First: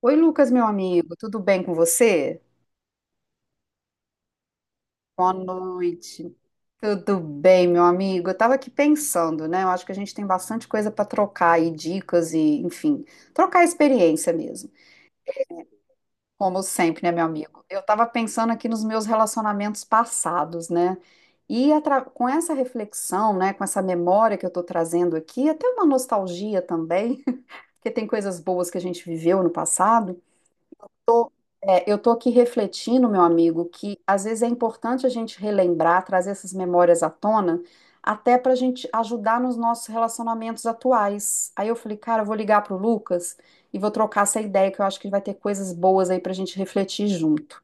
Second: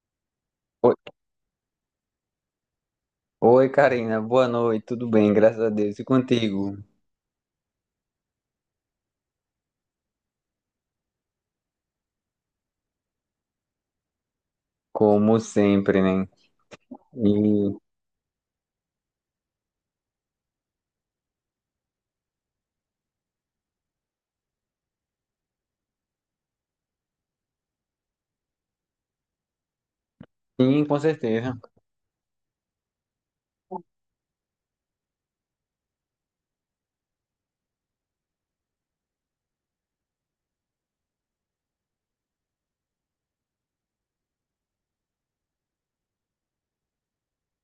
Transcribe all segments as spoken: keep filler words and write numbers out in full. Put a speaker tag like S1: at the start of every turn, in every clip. S1: Oi, Lucas, meu
S2: Oi,
S1: amigo, tudo bem com você?
S2: oi, Karina, boa noite, tudo
S1: Boa
S2: bem, graças a Deus. E
S1: noite.
S2: contigo,
S1: Tudo bem, meu amigo? Eu estava aqui pensando, né? Eu acho que a gente tem bastante coisa para trocar aí, dicas e, enfim, trocar experiência mesmo.
S2: como sempre, né?
S1: Como sempre, né, meu amigo?
S2: E
S1: Eu estava pensando aqui nos meus relacionamentos passados, né? E atra- com essa reflexão, né, com essa memória que eu estou trazendo aqui, até uma nostalgia também, porque tem coisas boas que a gente viveu no passado.
S2: sim, com certeza.
S1: É, eu estou aqui refletindo, meu amigo, que às vezes é importante a gente relembrar, trazer essas memórias à tona, até para a gente ajudar nos nossos relacionamentos atuais. Aí eu falei, cara, eu vou ligar pro Lucas e vou trocar essa ideia, que eu acho que vai ter coisas boas aí para a gente refletir junto.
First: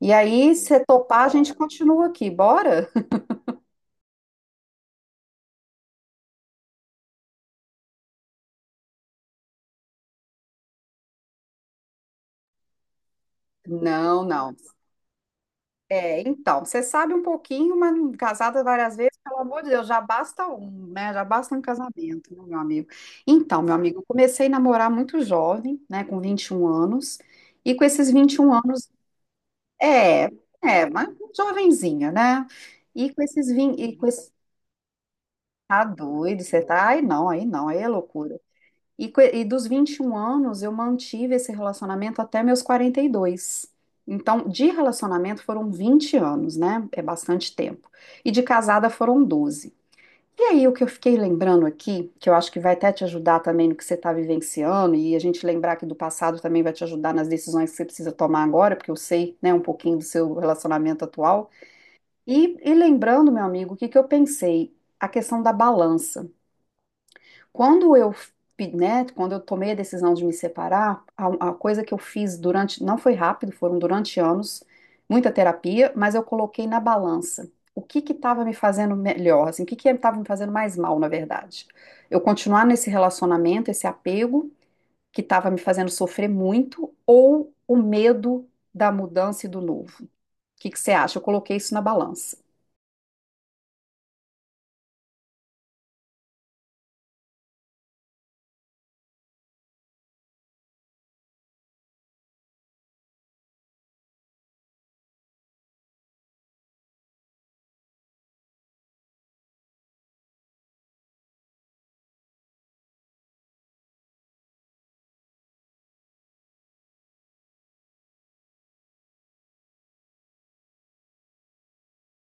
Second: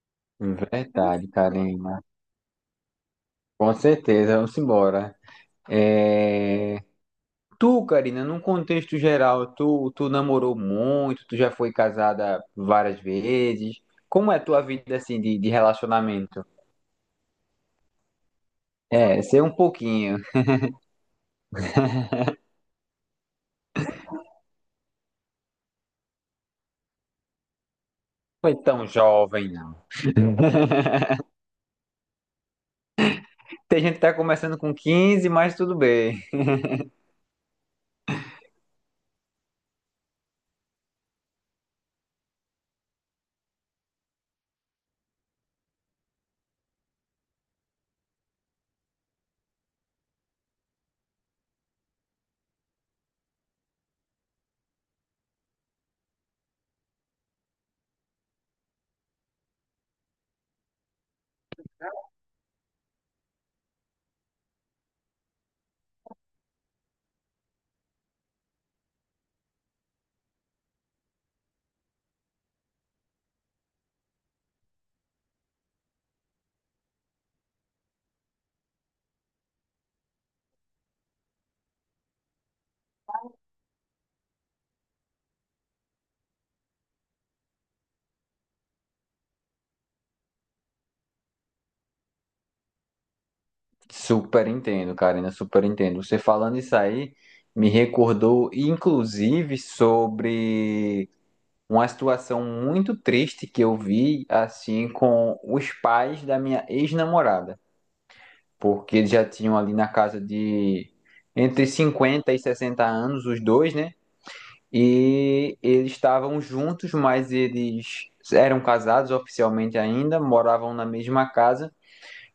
S1: E aí, se topar,
S2: Verdade,
S1: a gente
S2: Karina.
S1: continua aqui, bora?
S2: Com certeza, vamos embora. É... Tu, Karina, num contexto geral, tu, tu namorou muito, tu já foi casada várias vezes.
S1: Não,
S2: Como é a
S1: não.
S2: tua vida assim de, de
S1: É,
S2: relacionamento?
S1: então, você sabe um pouquinho, mas não- casada várias vezes,
S2: É,
S1: pelo
S2: ser um
S1: amor de Deus, já
S2: pouquinho.
S1: basta um, né? Já basta um casamento, né, meu amigo? Então, meu amigo, eu comecei a namorar muito jovem, né, com vinte e um anos, e com esses vinte e um
S2: Foi tão
S1: anos,
S2: jovem, não.
S1: é, é, mas jovenzinha, né? E com esses vinte,
S2: Tem
S1: e
S2: gente que
S1: com
S2: tá
S1: esse,
S2: começando com quinze, mas tudo
S1: tá
S2: bem.
S1: doido, você tá, aí não, aí não, aí é loucura. E, co- e dos vinte e um anos, eu mantive esse relacionamento até meus quarenta e dois. Então, de relacionamento foram vinte anos, né? É bastante tempo. E de casada foram doze. E aí, o que eu fiquei lembrando aqui, que eu acho que vai até te ajudar também no que você está vivenciando, e a gente lembrar que do passado também vai te ajudar nas decisões que você precisa tomar agora, porque eu sei, né, um pouquinho do seu relacionamento atual. E, e lembrando, meu amigo, o que que eu pensei? A questão da balança. Quando eu, fi- né, quando eu tomei a decisão de me separar, a, a coisa que eu fiz durante, não foi rápido, foram durante anos, muita terapia, mas eu coloquei na balança. O que que estava me fazendo melhor, assim, o que que estava me fazendo mais mal, na verdade? Eu continuar nesse relacionamento, esse apego que estava me fazendo sofrer muito, ou o medo da mudança e do novo? O que que você acha? Eu coloquei isso na balança.
S2: Super entendo, Karina, super entendo. Você falando isso aí me recordou, inclusive, sobre uma situação muito triste que eu vi, assim, com os pais da minha ex-namorada, porque eles já tinham ali na casa de entre cinquenta e sessenta anos, os dois, né? E eles estavam juntos, mas eles eram casados oficialmente ainda, moravam na mesma casa.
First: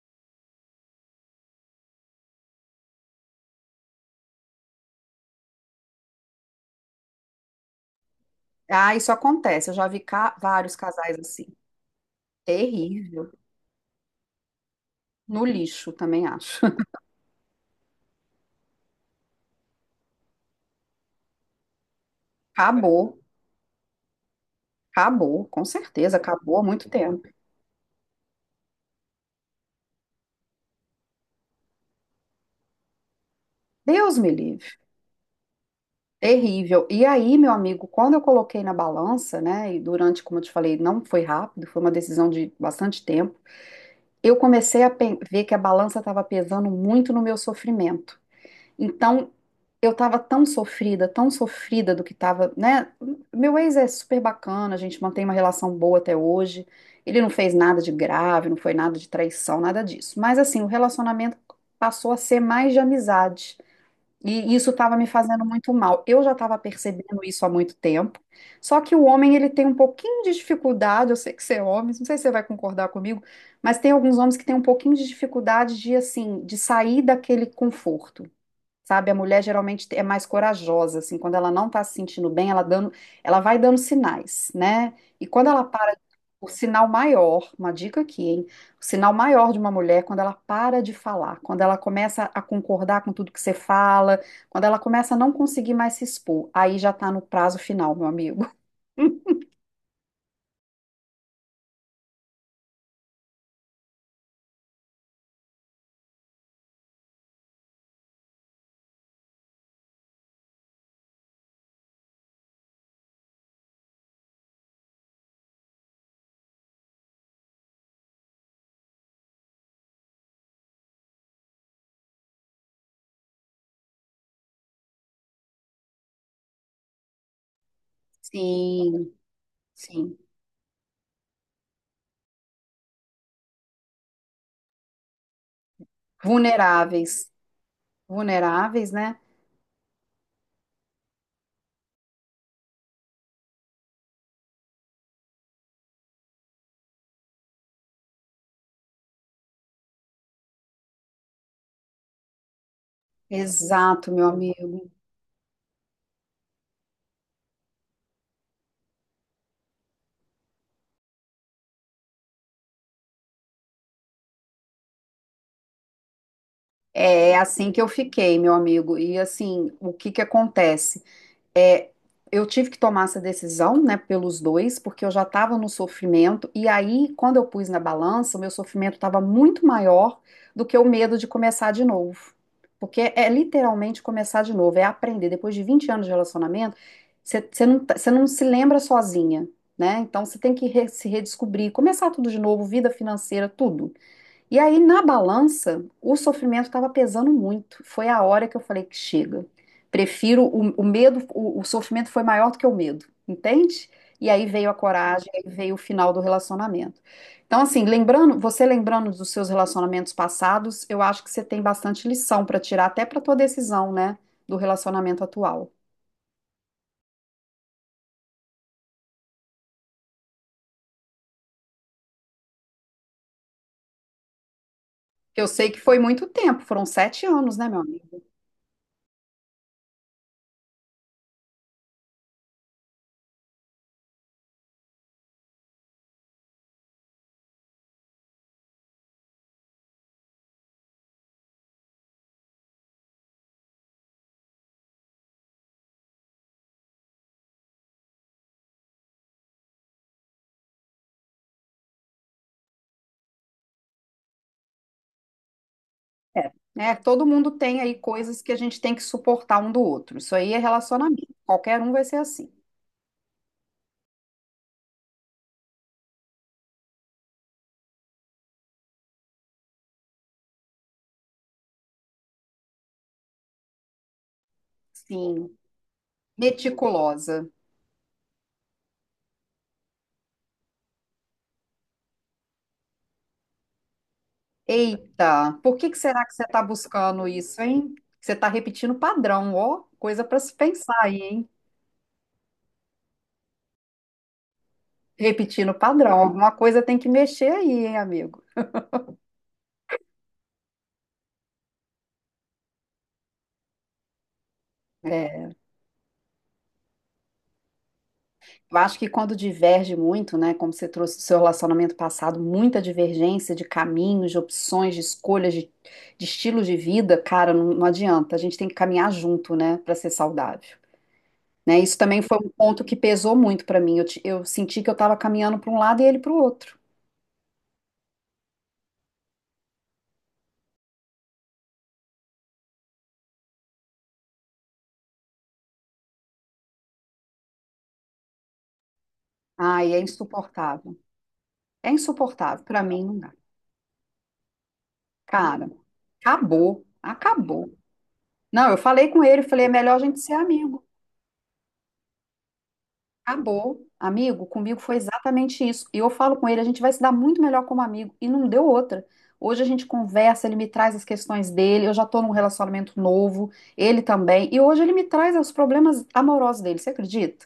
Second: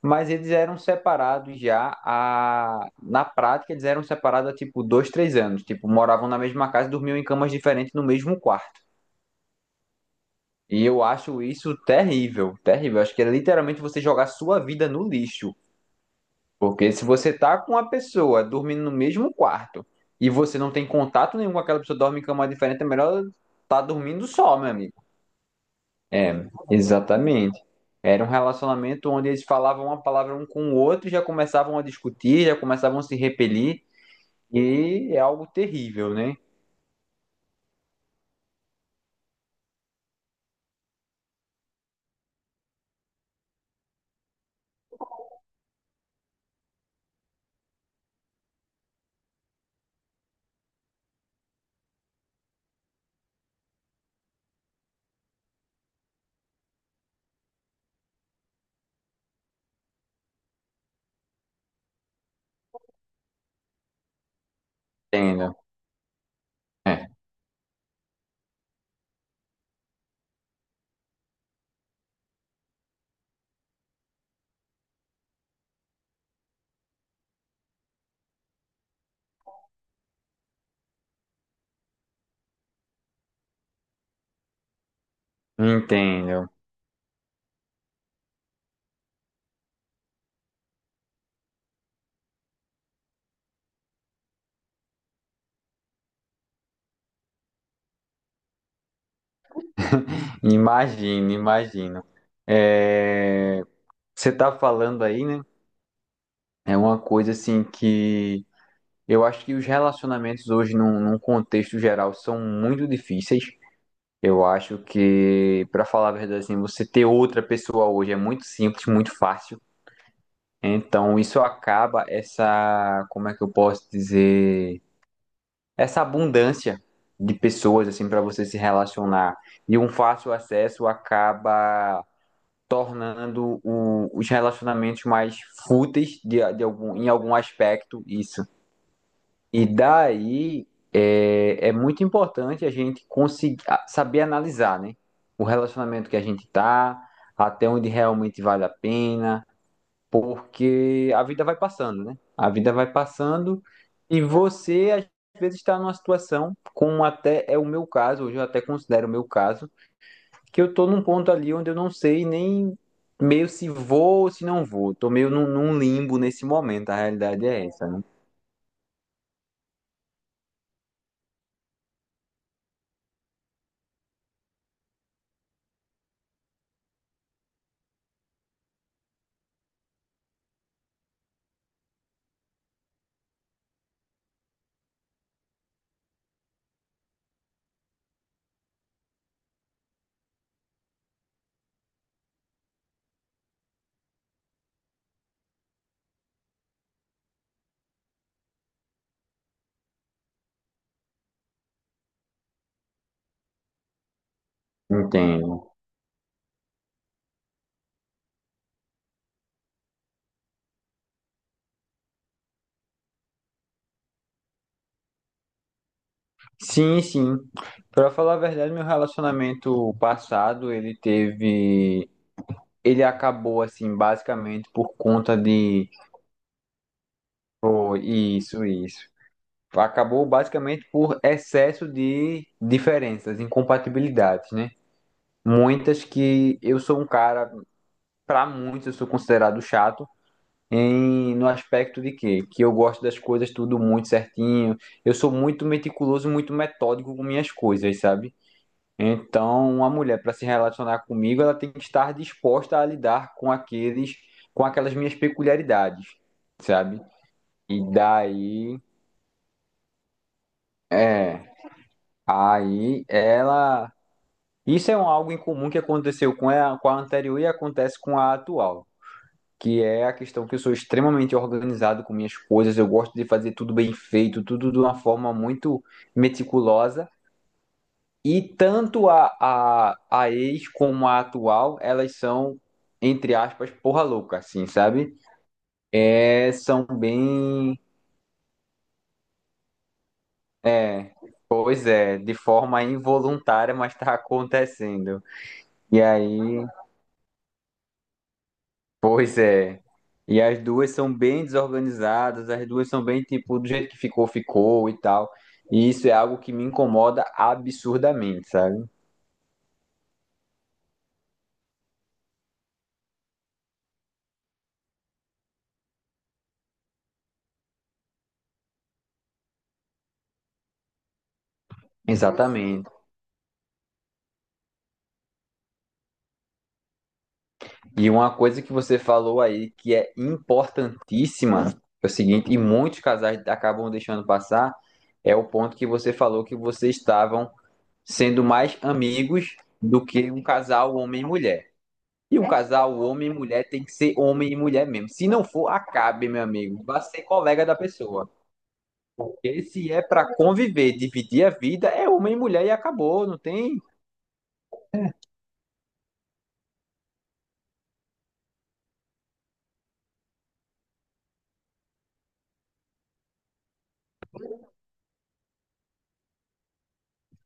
S2: Mas eles eram separados já a... na prática, eles eram separados há tipo dois, três anos. Tipo, moravam na mesma casa e dormiam em camas diferentes no mesmo quarto.
S1: Ah, isso acontece. Eu já vi ca- vários
S2: E eu
S1: casais
S2: acho
S1: assim.
S2: isso terrível, terrível. Acho que
S1: Terrível.
S2: é literalmente você jogar sua vida no
S1: No
S2: lixo.
S1: lixo, também acho.
S2: Porque se você tá com uma pessoa dormindo no mesmo quarto e você não tem contato nenhum com aquela pessoa, dorme em cama diferente, é
S1: Acabou,
S2: melhor tá dormindo só, meu amigo.
S1: acabou, com certeza,
S2: É,
S1: acabou há muito tempo.
S2: exatamente. Era um relacionamento onde eles falavam uma palavra um com o outro, e já começavam a discutir, já começavam a se repelir,
S1: Deus me livre.
S2: e é algo terrível, né?
S1: Terrível. E aí, meu amigo, quando eu coloquei na balança, né, e durante, como eu te falei, não foi rápido, foi uma decisão de bastante tempo, eu comecei a pe- ver que a balança estava pesando muito no meu sofrimento. Então, eu tava tão sofrida, tão sofrida do que tava, né? Meu ex é super bacana, a gente mantém uma relação boa até hoje. Ele não fez nada de grave, não foi nada de traição, nada disso. Mas assim, o relacionamento passou a ser mais de amizade. E isso estava me fazendo
S2: Entendo.
S1: muito mal. Eu já estava
S2: É,
S1: percebendo isso há muito tempo. Só que o homem, ele tem um pouquinho de dificuldade. Eu sei que você é homem, não sei se você vai concordar comigo, mas tem alguns homens que têm um pouquinho de dificuldade de, assim, de sair daquele conforto. Sabe, a mulher geralmente é mais corajosa, assim, quando ela não tá se sentindo bem, ela dando, ela vai dando sinais, né? E quando ela para, o
S2: entendo.
S1: sinal maior, uma dica aqui, hein? O sinal maior de uma mulher, é quando ela para de falar, quando ela começa a concordar com tudo que você fala, quando ela começa a não conseguir mais se expor, aí já tá no prazo final, meu amigo.
S2: Imagino, imagino. É, você tá falando aí, né? É uma coisa assim que eu acho que os relacionamentos hoje, num, num contexto geral, são muito difíceis. Eu acho que, pra falar a verdade, assim, você ter outra pessoa hoje é muito simples, muito fácil. Então, isso acaba essa, como é que eu posso dizer, essa abundância de pessoas assim para você se
S1: Sim,
S2: relacionar e um
S1: sim.
S2: fácil acesso acaba tornando o- os relacionamentos mais fúteis de, de algum, em
S1: Vulneráveis,
S2: algum aspecto isso.
S1: vulneráveis, né?
S2: E daí é, é muito importante a gente conseguir a- saber analisar, né? O relacionamento que a gente tá, até onde realmente vale a pena porque a vida vai passando, né? A vida vai passando
S1: Exato,
S2: e
S1: meu amigo.
S2: você às vezes está numa situação, como até é o meu caso, hoje eu até considero o meu caso, que eu tô num ponto ali onde eu não sei nem meio se vou ou se não vou. Tô meio num, num limbo nesse momento, a
S1: É
S2: realidade é
S1: assim que
S2: essa,
S1: eu
S2: né?
S1: fiquei, meu amigo. E assim, o que que acontece? É, eu tive que tomar essa decisão, né, pelos dois, porque eu já estava no sofrimento. E aí, quando eu pus na balança, o meu sofrimento estava muito maior do que o medo de começar de novo. Porque é literalmente começar de novo, é aprender. Depois de vinte anos de relacionamento, você você não, tá- você não se lembra sozinha, né? Então você tem que re- se redescobrir, começar tudo de novo, vida financeira, tudo. E aí, na balança, o sofrimento estava pesando muito. Foi a hora que eu falei que chega. Prefiro o, o medo, o, o sofrimento foi maior do que o medo, entende? E aí veio a coragem, aí
S2: Entendo.
S1: veio o final do relacionamento. Então, assim, lembrando, você lembrando dos seus relacionamentos passados, eu acho que você tem bastante lição para tirar, até para tua decisão, né, do relacionamento atual.
S2: Sim, sim. Para falar a verdade, meu relacionamento passado, ele teve ele acabou assim basicamente por conta
S1: Eu sei que
S2: de
S1: foi muito tempo, foram sete anos, né, meu
S2: oh,
S1: amigo?
S2: isso, isso. Acabou basicamente por excesso de diferenças, incompatibilidades, né? Muitas que eu sou um cara, para muitos eu sou considerado chato, em, no aspecto de que, que eu gosto das coisas tudo muito certinho, eu sou muito meticuloso, muito metódico com minhas coisas, sabe? Então, uma mulher para se relacionar comigo, ela tem que estar disposta a lidar com aqueles, com aquelas minhas peculiaridades,
S1: É, né?
S2: sabe?
S1: Todo mundo tem
S2: E
S1: aí coisas que a
S2: daí,
S1: gente tem que suportar um do outro. Isso aí é relacionamento.
S2: é,
S1: Qualquer um vai ser assim.
S2: aí ela isso é um algo em comum que aconteceu com a, com a anterior e acontece com a atual, que é a questão que eu sou extremamente organizado com minhas coisas, eu gosto de fazer tudo bem feito, tudo de uma forma
S1: Sim,
S2: muito meticulosa,
S1: meticulosa.
S2: e tanto a, a, a ex como a atual, elas são, entre aspas, porra louca, assim, sabe?
S1: Eita, por que que será que você
S2: É,
S1: está
S2: são
S1: buscando isso,
S2: bem.
S1: hein? Você está repetindo padrão, ó, coisa para se pensar
S2: É,
S1: aí, hein?
S2: pois é, de forma involuntária, mas tá acontecendo.
S1: Repetindo
S2: E
S1: padrão.
S2: aí.
S1: Alguma coisa tem que mexer aí, hein, amigo?
S2: Pois é. E as duas são bem desorganizadas, as duas são bem tipo, do jeito que ficou, ficou e tal. E isso é algo que me incomoda absurdamente,
S1: Eu
S2: sabe?
S1: acho que quando diverge muito, né, como você trouxe do seu relacionamento passado, muita divergência de caminhos, de opções, de escolhas, de, de estilos de vida, cara, não, não adianta. A gente tem que caminhar junto, né, para ser saudável. Né? Isso também foi um ponto
S2: Exatamente.
S1: que pesou muito para mim. Eu, ti- eu senti que eu estava caminhando para um lado e ele para o outro.
S2: E uma coisa que você falou aí que é importantíssima, é o seguinte, e muitos casais acabam deixando passar, é o ponto que você falou que vocês estavam sendo mais amigos
S1: Ai, é
S2: do que um casal
S1: insuportável.
S2: homem e mulher.
S1: É
S2: E um É,
S1: insuportável. Para
S2: casal,
S1: mim, não
S2: homem
S1: dá.
S2: e mulher, tem que ser homem e mulher mesmo. Se não for,
S1: Cara,
S2: acabe, meu amigo.
S1: acabou.
S2: Vá ser colega
S1: Acabou.
S2: da pessoa.
S1: Não, eu falei com ele,
S2: Porque
S1: falei, é
S2: se
S1: melhor a
S2: é
S1: gente
S2: pra
S1: ser amigo.
S2: conviver, dividir a vida, é homem e mulher e acabou, não tem?
S1: Acabou. Amigo, comigo foi exatamente isso. E eu falo com ele, a gente vai se dar muito melhor como amigo. E não deu outra. Hoje a gente conversa, ele me traz as questões dele. Eu já tô num relacionamento novo, ele também. E hoje ele me traz os problemas amorosos dele, você acredita?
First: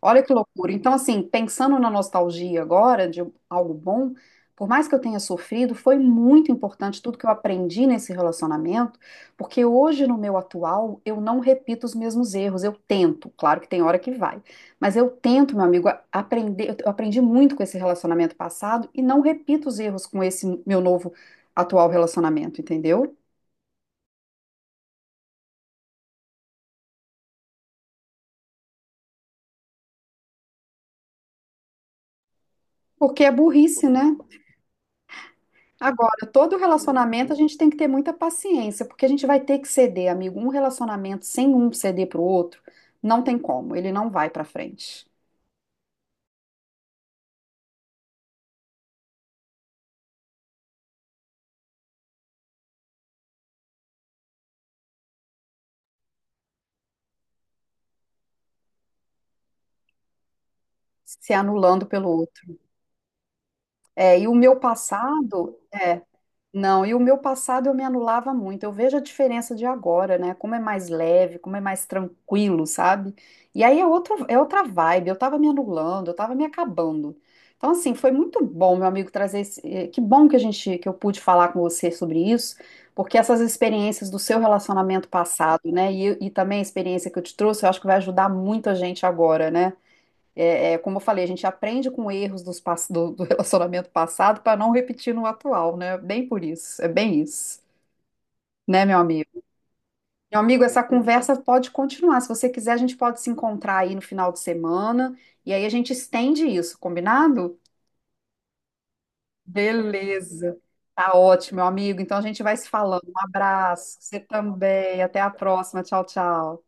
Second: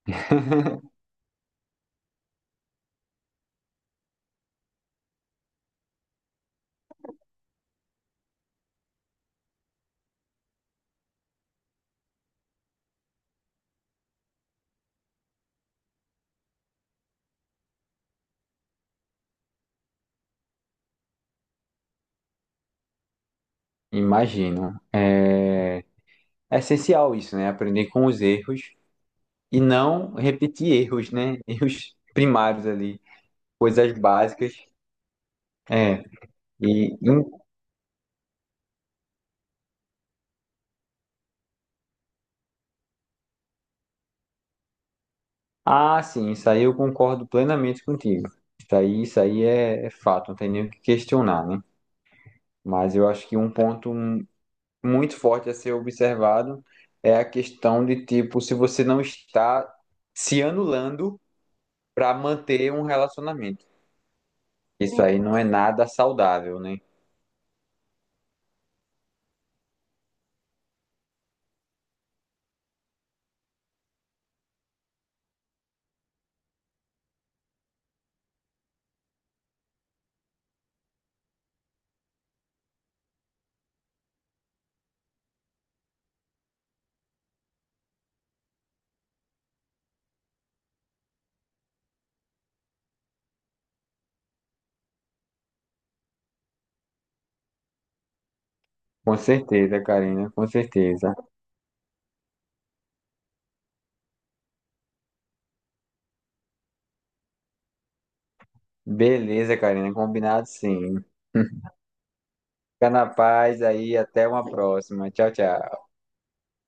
S1: Olha que loucura. Então, assim, pensando na nostalgia agora, de algo bom, por mais que eu tenha sofrido, foi muito importante tudo que eu aprendi nesse relacionamento, porque hoje, no meu atual, eu não repito os mesmos erros. Eu tento, claro que tem hora que vai, mas eu tento, meu amigo, a- aprender. Eu aprendi muito com esse relacionamento passado e não repito os erros com esse meu novo atual relacionamento, entendeu?
S2: Imagino. É... é essencial isso, né? Aprender com os erros e não repetir erros, né? Erros primários ali,
S1: Porque é burrice,
S2: coisas
S1: né?
S2: básicas. É.
S1: Agora, todo
S2: E, e-
S1: relacionamento a gente tem que ter muita paciência, porque a gente vai ter que ceder, amigo. Um relacionamento sem um ceder pro outro, não tem como, ele não vai pra frente,
S2: Ah, sim, isso aí eu concordo plenamente contigo. Isso aí, isso aí é, é fato, não tem nem o que questionar, né? Mas eu acho que um ponto muito forte a ser observado é a questão de tipo se você não está se anulando
S1: se anulando pelo
S2: para
S1: outro.
S2: manter um relacionamento.
S1: É, e o meu
S2: Isso aí não é
S1: passado,
S2: nada
S1: é,
S2: saudável, né?
S1: não, e o meu passado eu me anulava muito. Eu vejo a diferença de agora, né? Como é mais leve, como é mais tranquilo, sabe? E aí é outra, é outra vibe. Eu tava me anulando, eu tava me acabando. Então, assim, foi muito bom, meu amigo, trazer esse. eh, Que bom que a gente, que eu pude falar com você sobre isso, porque essas experiências do seu relacionamento passado, né? E, e também a experiência que eu te trouxe, eu acho que vai ajudar muito a gente agora, né? É, é, como eu falei, a gente aprende com erros dos, pass- do, do relacionamento passado para não repetir no atual, né? Bem por isso, é bem isso, né, meu
S2: Com
S1: amigo?
S2: certeza, Karina,
S1: Meu
S2: com
S1: amigo, essa
S2: certeza.
S1: conversa pode continuar. Se você quiser, a gente pode se encontrar aí no final de semana e aí a gente estende isso, combinado?
S2: Beleza, Karina, combinado
S1: Beleza.
S2: sim.
S1: Tá ótimo, meu amigo. Então a gente vai se
S2: Fica
S1: falando.
S2: na
S1: Um
S2: paz aí,
S1: abraço. Você
S2: até uma
S1: também.
S2: próxima.
S1: Até a
S2: Tchau, tchau.
S1: próxima. Tchau, tchau.